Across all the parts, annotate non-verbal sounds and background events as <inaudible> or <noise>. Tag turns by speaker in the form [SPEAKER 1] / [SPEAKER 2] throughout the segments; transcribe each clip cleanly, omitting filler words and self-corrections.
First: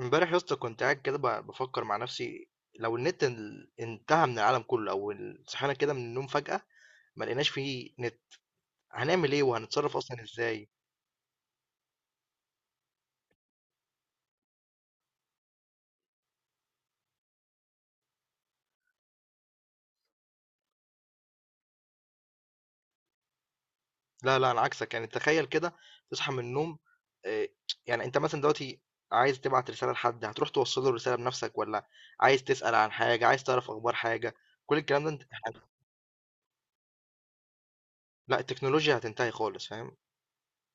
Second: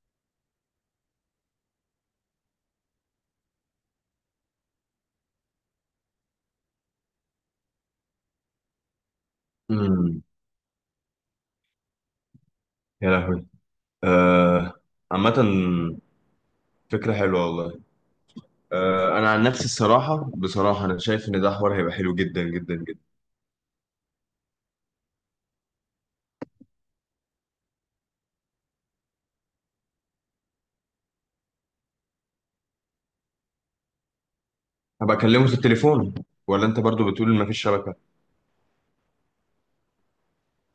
[SPEAKER 1] امبارح يا اسطى كنت قاعد كده بفكر مع نفسي. لو النت انتهى من العالم كله او صحينا كده من النوم فجأة ما لقيناش فيه نت، هنعمل ايه وهنتصرف
[SPEAKER 2] امم
[SPEAKER 1] اصلا ازاي؟
[SPEAKER 2] يا لهوي. آه. عامة، فكرة حلوة والله. آه، أنا عن نفسي بصراحة أنا شايف إن ده حوار هيبقى حلو جدا جدا جدا.
[SPEAKER 1] لا لا انا عكسك، يعني تخيل كده تصحى من النوم. آه، يعني انت مثلا دلوقتي عايز تبعت رسالة لحد، هتروح توصل له الرسالة بنفسك ولا؟ عايز تسأل عن حاجة، عايز تعرف اخبار حاجة، كل الكلام ده
[SPEAKER 2] هبقى
[SPEAKER 1] انت...
[SPEAKER 2] أكلمه في التليفون، ولا أنت برضو بتقول إن مفيش شبكة؟
[SPEAKER 1] لا التكنولوجيا هتنتهي خالص، فاهم.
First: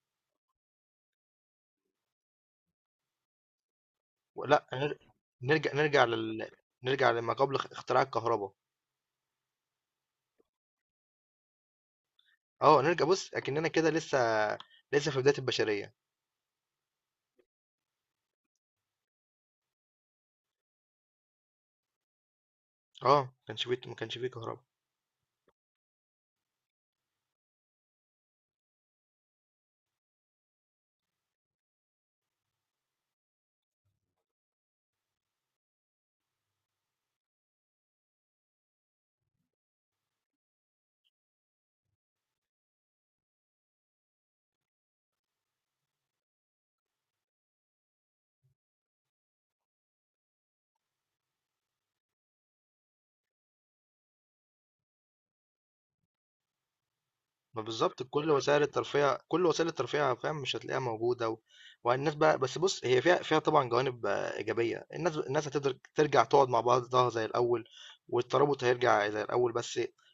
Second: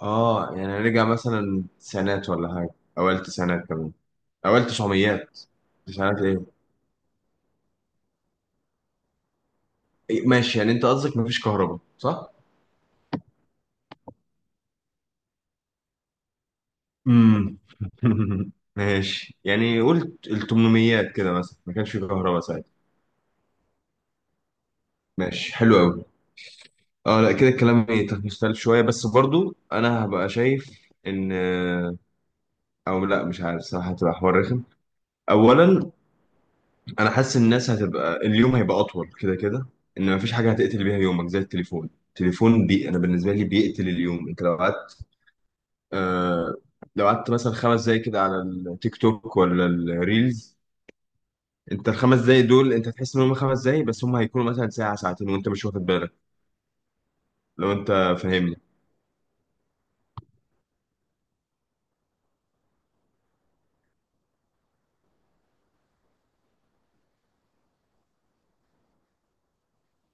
[SPEAKER 2] آه، يعني رجع مثلا تسعينات ولا حاجة، أوائل تسعينات كمان، أوائل
[SPEAKER 1] لا
[SPEAKER 2] تسعميات.
[SPEAKER 1] نرجع
[SPEAKER 2] تسعينات إيه؟
[SPEAKER 1] نرجع لما قبل اختراع الكهرباء.
[SPEAKER 2] إيه، ماشي، يعني أنت قصدك مفيش كهرباء، صح؟
[SPEAKER 1] آه، نرجع بُص، أكننا كده لسه، لسه في بداية البشرية.
[SPEAKER 2] امم <laughs> ماشي، يعني قلت التمنميات كده مثلا ما كانش في كهرباء ساعتها.
[SPEAKER 1] آه، ما كانش في كهربا.
[SPEAKER 2] ماشي حلو أوي. اه لا، كده الكلام يختلف شوية، بس برضو انا هبقى شايف ان، او لا مش عارف صراحة، هتبقى حوار رخم. اولا انا حاسس ان الناس هتبقى، اليوم هيبقى اطول كده كده، ان مفيش حاجة هتقتل بيها يومك زي التليفون، انا بالنسبة لي بيقتل اليوم. انت لو قعدت، آه، لو قعدت مثلا خمس دقايق كده على التيك توك ولا الريلز، انت الخمس دقايق دول انت تحس ان هم خمس دقايق، بس هم هيكونوا مثلا ساعة ساعتين وانت مش واخد بالك.
[SPEAKER 1] ما
[SPEAKER 2] لو انت
[SPEAKER 1] بالضبط كل
[SPEAKER 2] فاهمني.
[SPEAKER 1] وسائل الترفيه، فاهم، مش هتلاقيها موجودة. والناس بقى، بس بُص، هي فيها، طبعًا جوانب آه، إيجابية. الناس هتقدر ترجع تقعد مع بعضها زي الأول، والترابط هيرجع زي الأول. بس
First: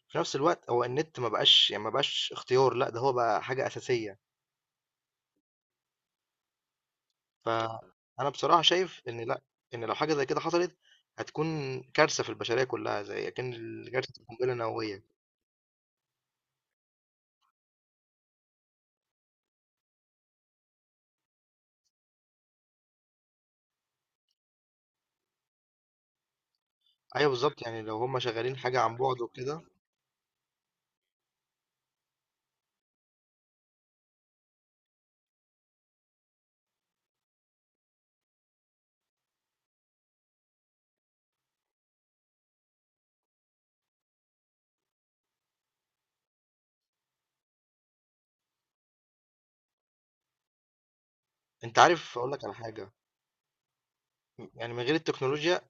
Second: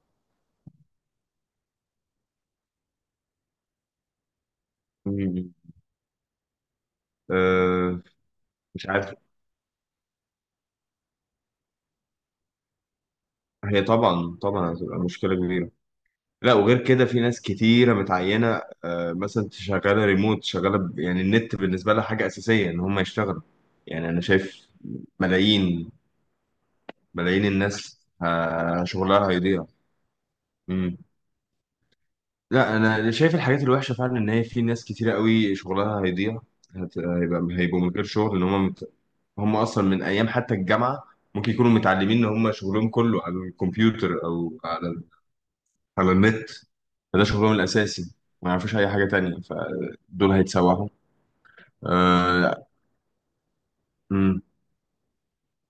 [SPEAKER 1] في نفس الوقت هو النت ما بقاش، يعني ما بقاش اختيار، لأ ده هو بقى حاجة أساسية.
[SPEAKER 2] مم. آه.
[SPEAKER 1] فأنا بصراحة
[SPEAKER 2] مش
[SPEAKER 1] شايف
[SPEAKER 2] عارف.
[SPEAKER 1] إن لأ، إن لو حاجة زي كده حصلت هتكون كارثة في البشرية كلها، زي أكن
[SPEAKER 2] هي
[SPEAKER 1] كارثة
[SPEAKER 2] طبعا
[SPEAKER 1] قنبلة
[SPEAKER 2] طبعا هتبقى
[SPEAKER 1] نووية.
[SPEAKER 2] مشكلة كبيرة. لا، وغير كده في ناس كتيرة متعينة، آه، مثلا شغالة ريموت، يعني النت بالنسبة لها حاجة أساسية إن هم يشتغلوا. يعني أنا شايف ملايين
[SPEAKER 1] أيوه
[SPEAKER 2] ملايين
[SPEAKER 1] بالضبط، يعني لو
[SPEAKER 2] الناس،
[SPEAKER 1] هم شغالين حاجة
[SPEAKER 2] آه،
[SPEAKER 1] عن بُعد
[SPEAKER 2] شغلها
[SPEAKER 1] وكده.
[SPEAKER 2] هيضيع. مم. لا، أنا شايف الحاجات الوحشة فعلا إن هي في ناس كتيرة قوي شغلها هيضيع. هيبقوا من غير شغل إن هم مت... هم أصلا من أيام حتى الجامعة ممكن يكونوا متعلمين إن هم شغلهم كله على الكمبيوتر أو على النت، فده شغلهم الأساسي، ما يعرفوش أي حاجة تانية، فدول هيتسوحوا.
[SPEAKER 1] أنت عارف أقول لك على
[SPEAKER 2] آه.
[SPEAKER 1] حاجة،
[SPEAKER 2] مم.
[SPEAKER 1] يعني من غير التكنولوجيا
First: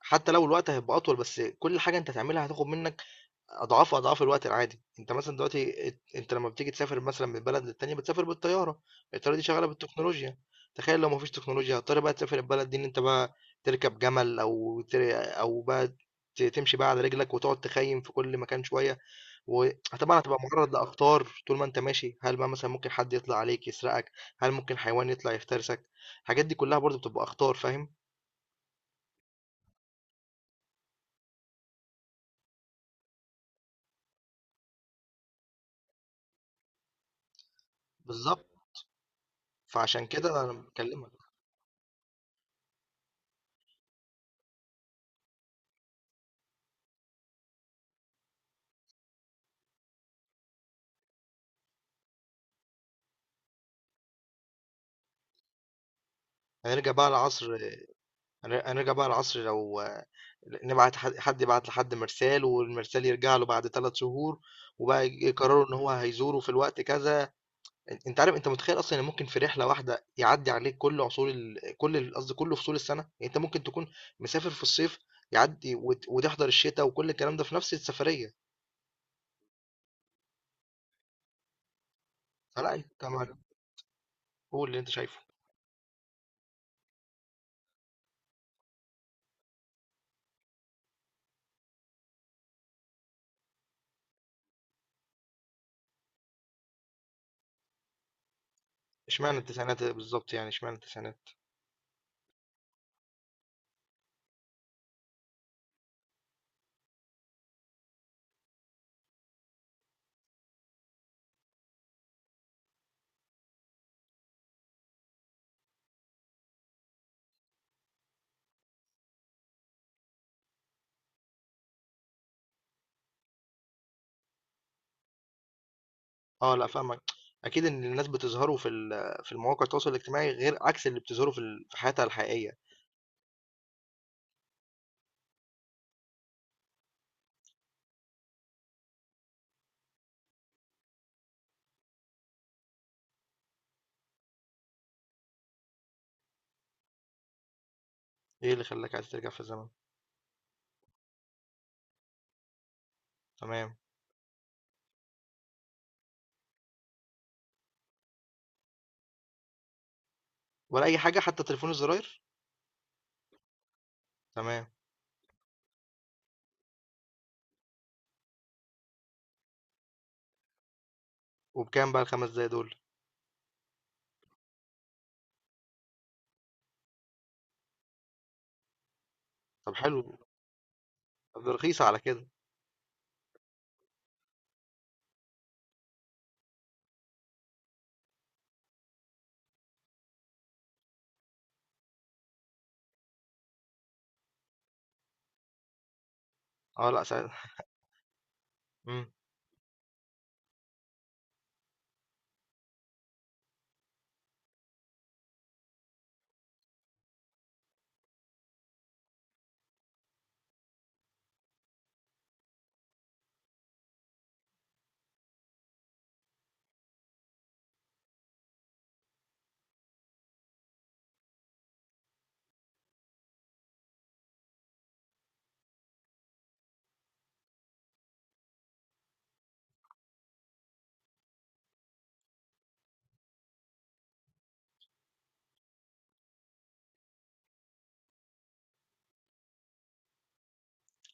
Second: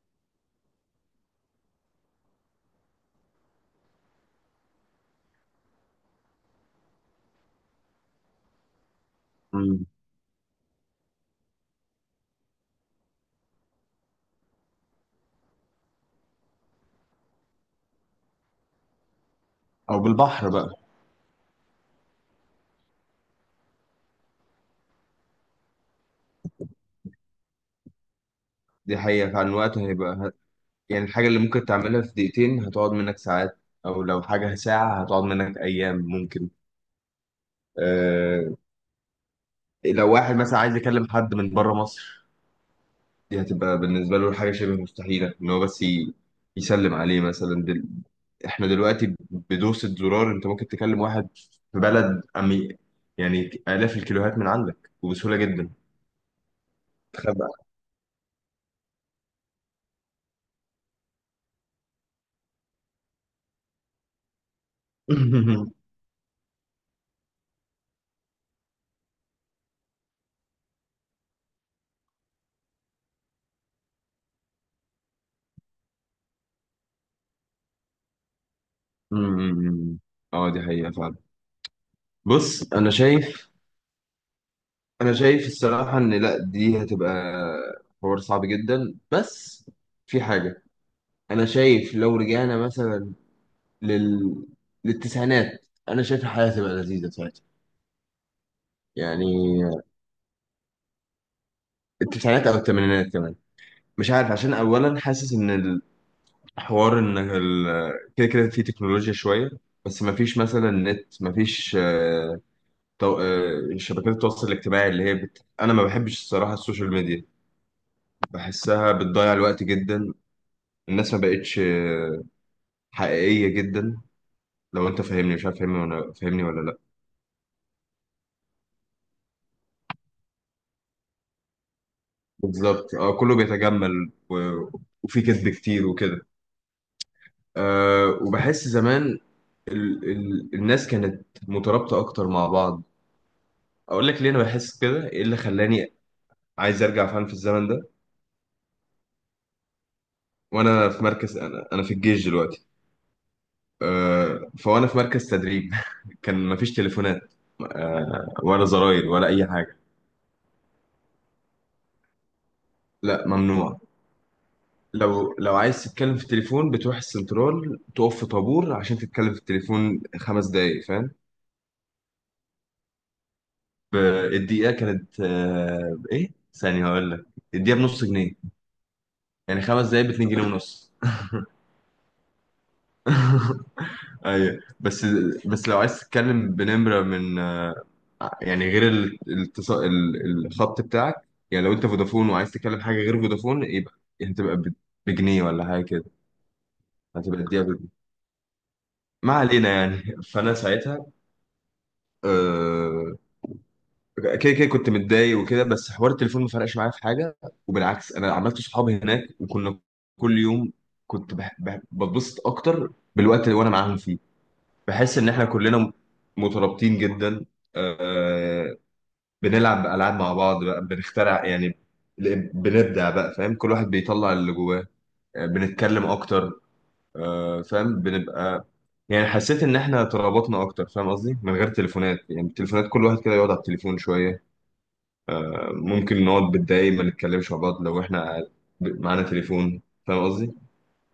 [SPEAKER 1] حتى لو الوقت هيبقى أطول، بس كل حاجة أنت هتعملها هتاخد منك اضعاف الوقت العادي. انت مثلا دلوقتي، انت لما بتيجي تسافر مثلا من بلد للتانية بتسافر بالطيارة، الطيارة دي شغالة
[SPEAKER 2] مم.
[SPEAKER 1] بالتكنولوجيا. تخيل لو مفيش تكنولوجيا، هتضطر بقى تسافر البلد دي ان انت بقى تركب جمل او او بقى تمشي بقى على رجلك وتقعد تخيم في كل مكان شوية.
[SPEAKER 2] أو
[SPEAKER 1] وطبعا هتبقى
[SPEAKER 2] بالبحر
[SPEAKER 1] معرض
[SPEAKER 2] بقى.
[SPEAKER 1] لأخطار طول ما انت ماشي، هل بقى مثلا ممكن حد يطلع عليك يسرقك؟ هل ممكن حيوان يطلع يفترسك؟ الحاجات دي كلها برضو بتبقى أخطار، فاهم.
[SPEAKER 2] دي حقيقة فعلا، الوقت هيبقى يعني الحاجة اللي ممكن تعملها في دقيقتين هتقعد منك ساعات، أو لو حاجة ساعة هتقعد منك أيام ممكن.
[SPEAKER 1] بالظبط،
[SPEAKER 2] آه.
[SPEAKER 1] فعشان
[SPEAKER 2] لو واحد
[SPEAKER 1] كده انا
[SPEAKER 2] مثلا عايز يكلم
[SPEAKER 1] بكلمك.
[SPEAKER 2] حد من بره مصر، دي هتبقى بالنسبة له حاجة شبه مستحيلة إن هو بس يسلم عليه مثلا دل... إحنا دلوقتي بدوسة زرار أنت ممكن تكلم واحد في بلد أمي، يعني آلاف الكيلوهات من عندك وبسهولة جدا.
[SPEAKER 1] هنرجع بقى
[SPEAKER 2] تخبأ.
[SPEAKER 1] لعصر هنرجع بقى لعصر لو نبعت حد، يبعت لحد مرسال والمرسال يرجع له بعد 3 شهور، وبقى يقرروا
[SPEAKER 2] <laughs>
[SPEAKER 1] ان هو هيزوره في الوقت كذا. انت عارف، انت متخيل اصلا ان ممكن في رحله واحده يعدي عليك كل عصور كل قصدي كل فصول السنه، يعني انت ممكن تكون مسافر في الصيف، يعدي وتحضر الشتاء وكل الكلام ده في نفس السفريه.
[SPEAKER 2] أمم. اه دي حقيقة فعلا. بص
[SPEAKER 1] فلا
[SPEAKER 2] أنا
[SPEAKER 1] انت مع-
[SPEAKER 2] شايف،
[SPEAKER 1] قول اللي انت
[SPEAKER 2] أنا
[SPEAKER 1] شايفه.
[SPEAKER 2] شايف الصراحة إن لأ، دي هتبقى حوار صعب جدا. بس في حاجة، أنا شايف لو رجعنا مثلا لل... للتسعينات أنا شايف الحياة هتبقى لذيذة ساعتها.
[SPEAKER 1] اشمعنى
[SPEAKER 2] يعني
[SPEAKER 1] التسعينات بالظبط، يعني اشمعنى التسعينات؟
[SPEAKER 2] التسعينات او الثمانينات كمان، مش عارف. عشان اولا حاسس ان الحوار ان كده كده في تكنولوجيا شويه، بس ما فيش مثلا نت، ما فيش آه، آه، شبكات التواصل الاجتماعي اللي هي بت... انا ما بحبش الصراحه السوشيال ميديا، بحسها بتضيع الوقت جدا. الناس ما بقتش آه، حقيقيه جدا، لو انت فاهمني، مش عارف فاهمني ولا فاهمني
[SPEAKER 1] اه
[SPEAKER 2] ولا
[SPEAKER 1] لا،
[SPEAKER 2] لا.
[SPEAKER 1] فاهمك. اكيد ان الناس بتظهروا في في المواقع التواصل الاجتماعي غير عكس اللي بتظهروا في في حياتها الحقيقيه.
[SPEAKER 2] بالظبط، اه، كله بيتجمل و... وفي كذب كتير وكده. أه، وبحس زمان ال الناس كانت مترابطة أكتر مع بعض. أقول لك ليه أنا بحس كده، إيه اللي خلاني عايز أرجع فعلا في الزمن ده؟
[SPEAKER 1] ايه اللي خلاك عايز ترجع في الزمن؟
[SPEAKER 2] وأنا في مركز، أنا في الجيش دلوقتي.
[SPEAKER 1] تمام.
[SPEAKER 2] أه، فوأنا في مركز تدريب. <laughs> كان مفيش تليفونات، أه، ولا زراير ولا أي حاجة.
[SPEAKER 1] ولا أي حاجة حتى تليفون الزراير؟
[SPEAKER 2] لا ممنوع.
[SPEAKER 1] تمام.
[SPEAKER 2] لو عايز تتكلم في التليفون بتروح السنترال تقف في طابور عشان تتكلم في التليفون خمس دقايق، فاهم؟
[SPEAKER 1] وبكام بقى ال5 دقايق دول؟
[SPEAKER 2] ب- الدقيقة كانت أه إيه ثانية هقول لك، الدقيقة بنص جنيه، يعني
[SPEAKER 1] طب
[SPEAKER 2] خمس دقايق
[SPEAKER 1] حلو،
[SPEAKER 2] باتنين جنيه ونص.
[SPEAKER 1] ده رخيصة على كده.
[SPEAKER 2] <laughs> ايوه، بس بس لو عايز تتكلم بنمره من آه، يعني غير الخط بتاعك، يعني لو انت فودافون وعايز تتكلم حاجه غير فودافون، يبقى هتبقى بجنيه ولا حاجه كده،
[SPEAKER 1] آه لأ
[SPEAKER 2] هتبقى
[SPEAKER 1] ساعتها.
[SPEAKER 2] تديها بجنيه.
[SPEAKER 1] <laughs> إمم.
[SPEAKER 2] ما علينا يعني. <laughs> فانا ساعتها آه، كده كده كنت متضايق وكده، بس حوار التليفون ما فرقش معايا في حاجه، وبالعكس انا عملت صحابي هناك، وكنا كل يوم، كنت بتبسط اكتر بالوقت اللي وانا معاهم فيه، بحس ان احنا كلنا مترابطين جدا، آه، بنلعب العاب مع بعض بقى، بنخترع يعني، بنبدع بقى، فاهم، كل واحد بيطلع اللي جواه، آه، بنتكلم اكتر، آه، فاهم، بنبقى يعني، حسيت ان احنا ترابطنا اكتر، فاهم قصدي، من غير تليفونات. يعني التليفونات كل واحد كده يقعد على التليفون شويه، آه، ممكن نقعد بالدقايق ما نتكلمش مع بعض لو احنا معانا تليفون، فاهم قصدي؟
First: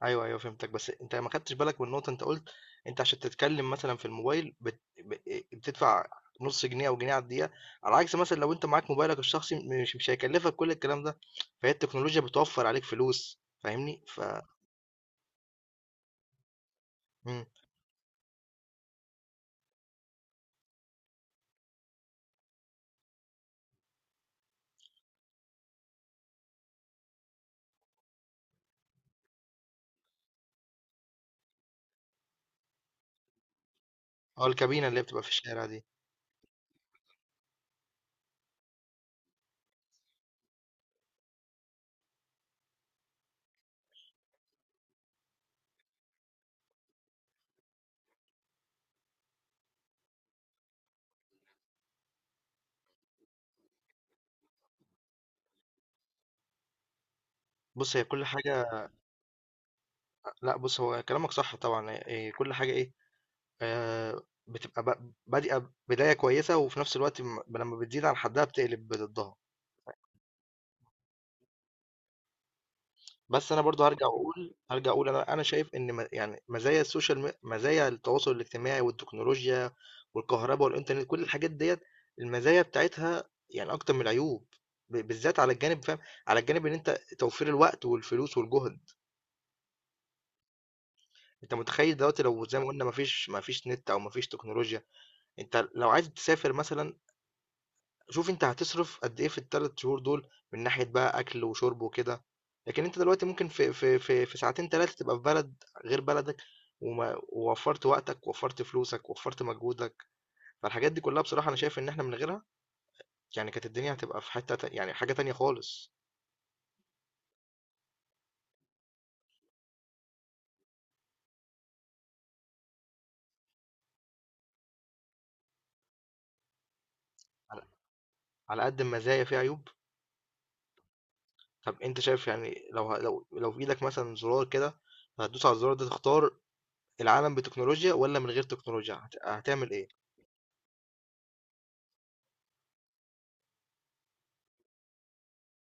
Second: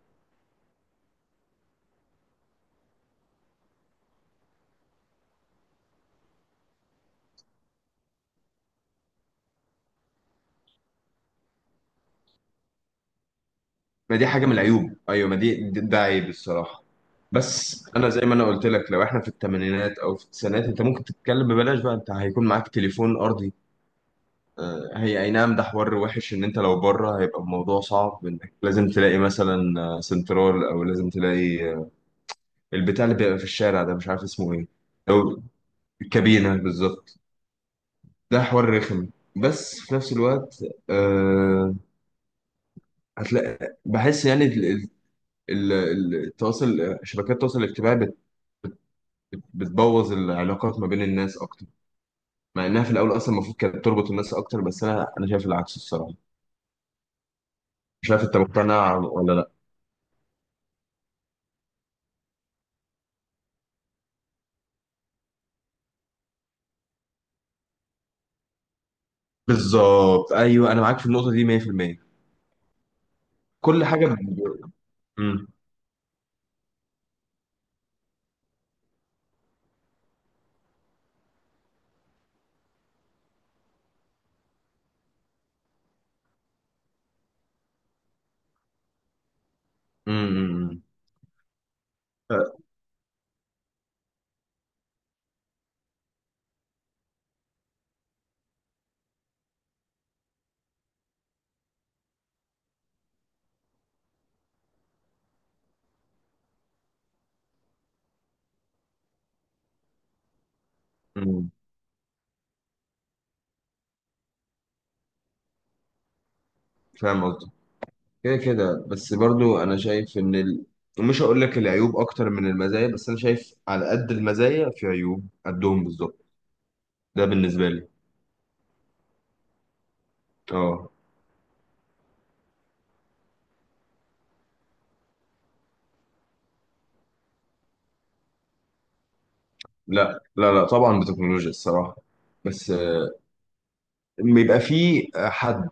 [SPEAKER 1] أيوه، أيوه فهمتك. بس أنت ما خدتش بالك من نقطة أنت قُلت، أنت عشان تتكلم مثلًا في الموبايل بت ب بتدفع نُص جنيه أو جنيه على الدقيقة، على عكس مثلًا لو أنت معاك موبايلك الشخصي مش هيكلفك كل الكلام ده، فهي التكنولوجيا بتوفّر عليك فلوس، فاهمني؟
[SPEAKER 2] ما دي حاجه من العيوب، ايوه، ما دي ده عيب الصراحه.
[SPEAKER 1] إمم.
[SPEAKER 2] بس انا زي ما انا قلت لك، لو احنا في الثمانينات او في التسعينات، انت ممكن تتكلم ببلاش بقى، انت هيكون معاك تليفون ارضي، آه، هي اي نعم ده حوار وحش ان انت لو بره هيبقى الموضوع صعب، انك لازم تلاقي مثلا آه، سنترال، او لازم تلاقي آه، البتاع اللي بيبقى في الشارع ده، مش عارف
[SPEAKER 1] آه
[SPEAKER 2] اسمه ايه.
[SPEAKER 1] الكابينة اللي هي بتبقى في
[SPEAKER 2] او
[SPEAKER 1] الشارع دي.
[SPEAKER 2] الكابينه، بالظبط. ده حوار رخم، بس في نفس الوقت أه، هتلاقي، بحس يعني التواصل، شبكات التواصل الاجتماعي بتبوظ العلاقات ما بين الناس اكتر، مع انها في الاول اصلا المفروض كانت تربط الناس اكتر، بس انا شايف العكس الصراحه.
[SPEAKER 1] بُص هي
[SPEAKER 2] مش عارف
[SPEAKER 1] كل
[SPEAKER 2] انت
[SPEAKER 1] حاجة.
[SPEAKER 2] مقتنع ولا لا.
[SPEAKER 1] لأ بُص، هو كلامك صح طبعًا، كل حاجة إيه، آآ بتبقى بادئة بداية كويسة، وفي نفس الوقت لمّا بتزيد عن حدها بتقلب ضدها.
[SPEAKER 2] بالظبط، ايوه، انا معاك في النقطه دي 100%.
[SPEAKER 1] بس أنا
[SPEAKER 2] كل
[SPEAKER 1] برضه
[SPEAKER 2] حاجه
[SPEAKER 1] هارجع أقول، أنا
[SPEAKER 2] امم
[SPEAKER 1] شايف إن يعني مزايا السوشيال مزايا التواصل الاجتماعي والتكنولوجيا والكهربا والإنترنت، كل الحاجات ديّة المزايا بتاعتها يعني أكتر من العيوب، بالذات على الجانب، فاهم، على الجانب إن أنت توفير الوقت والفلوس والجهد.
[SPEAKER 2] امم
[SPEAKER 1] أنت متخيّل دلوقتي لو زي ما قُلنا ما فيش نت أو ما فيش تكنولوجيا، أنت لو عايز تسافر مثلًا، شوف أنت هتصرف قد إيه في ال3 شهور دول، من ناحية بقى أكل وشرب وكده. لكن أنت دلوقتي ممكن في ساعتين 3 تبقى في بلد غير بلدك، ووفّرت وقتك، ووفّرت فلوسك، ووفّرت مجهودك. فالحاجات دي كلّها بصراحة
[SPEAKER 2] امم
[SPEAKER 1] أنا شايف إن إحنا من غيرها يعني كانت الدنيا هتبقى في حتّة تا يعني حاجة تانية خالص.
[SPEAKER 2] فاهم قصدي. كده كده، بس برضو انا شايف ان ال... مش هقول لك العيوب اكتر من المزايا، بس انا شايف على قد المزايا في عيوب قدهم بالظبط، ده
[SPEAKER 1] على
[SPEAKER 2] بالنسبه لي.
[SPEAKER 1] على قد المزايا في عيوب.
[SPEAKER 2] اه.
[SPEAKER 1] طَب أنت شايف، يعني لو لو في إيدك مثلًا زرار كده هتدوس على الزرار ده، تختار العالم بتكنولوجيا والّا من غير تكنولوجيا، هتعمل إيه؟
[SPEAKER 2] لا لا لا، طبعا بتكنولوجيا الصراحه. بس آه، بيبقى في حد،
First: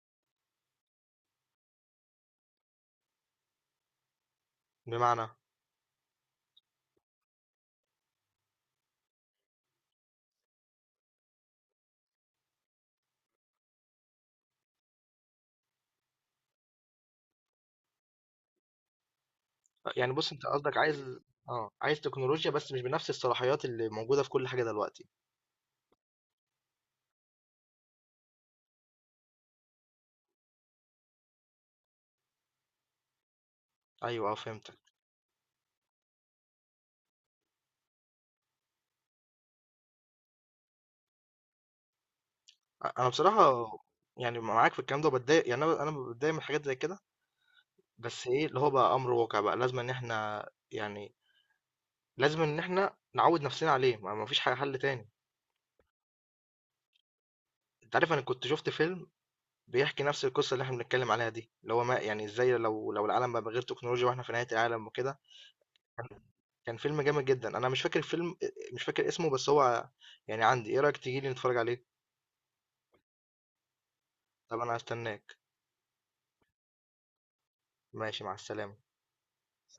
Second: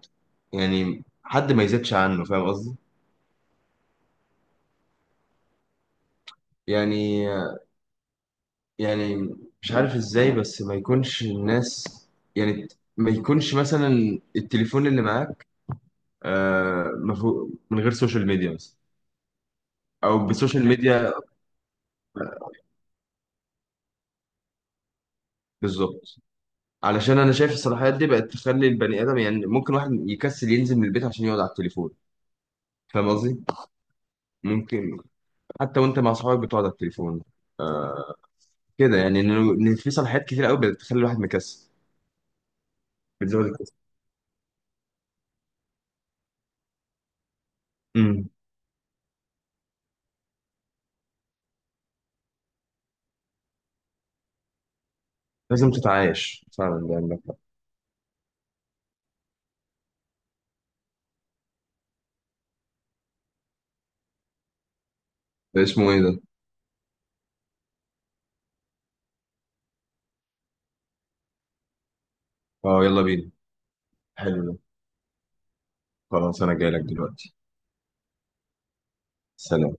[SPEAKER 2] يعني حد ما يزيدش عنه، فاهم قصدي؟
[SPEAKER 1] بمعنى؟
[SPEAKER 2] يعني يعني مش عارف ازاي، بس ما يكونش الناس، يعني ما يكونش مثلا التليفون اللي معاك، آه، من غير سوشيال ميديا مثلا،
[SPEAKER 1] يعني
[SPEAKER 2] او
[SPEAKER 1] بص انت
[SPEAKER 2] بسوشيال
[SPEAKER 1] قصدك
[SPEAKER 2] ميديا.
[SPEAKER 1] عايز، اه عايز تكنولوجيا بس مش بنفس الصلاحيات اللي موجودده في كل حاجه دلوقتي.
[SPEAKER 2] بالظبط. علشان انا شايف الصلاحيات دي بقت تخلي البني ادم، يعني ممكن واحد يكسل ينزل من البيت عشان يقعد على التليفون، فاهم قصدي؟
[SPEAKER 1] ايوه اه فهمتك.
[SPEAKER 2] ممكن حتى وانت مع اصحابك بتقعد على التليفون، آه، كده يعني ان في صلاحيات كتير قوي بتخلي الواحد مكسل،
[SPEAKER 1] انا
[SPEAKER 2] بتزود
[SPEAKER 1] بصراحه يعني معاك في الكلام ده، بتضايق يعني، انا بتضايق من حاجات زي كده.
[SPEAKER 2] الكسل.
[SPEAKER 1] بس ايه اللي هو بقى امر واقع، بقى لازم ان احنا يعني لازم ان احنا نعود نفسنا عليه، ما فيش حاجه حل تاني.
[SPEAKER 2] لازم تتعايش فعلا، ده عندك حق.
[SPEAKER 1] انت عارف انا كنت شفت فيلم بيحكي نفس القصه اللي احنا بنتكلم عليها دي، اللي هو ما يعني ازاي لو العالم بقى من غير تكنولوجيا واحنا في نهايه العالم وكده.
[SPEAKER 2] ده اسمه ايه
[SPEAKER 1] كان
[SPEAKER 2] ده؟
[SPEAKER 1] فيلم جامد جدا، انا مش فاكر الفيلم، مش فاكر اسمه بس هو يعني عندي. ايه رأيك تيجي لي نتفرج عليه؟
[SPEAKER 2] اه، يلا بينا، حلو ده.
[SPEAKER 1] طب انا هستناك.
[SPEAKER 2] خلاص انا جاي لك دلوقتي.
[SPEAKER 1] ماشي مع السلامة.
[SPEAKER 2] سلام.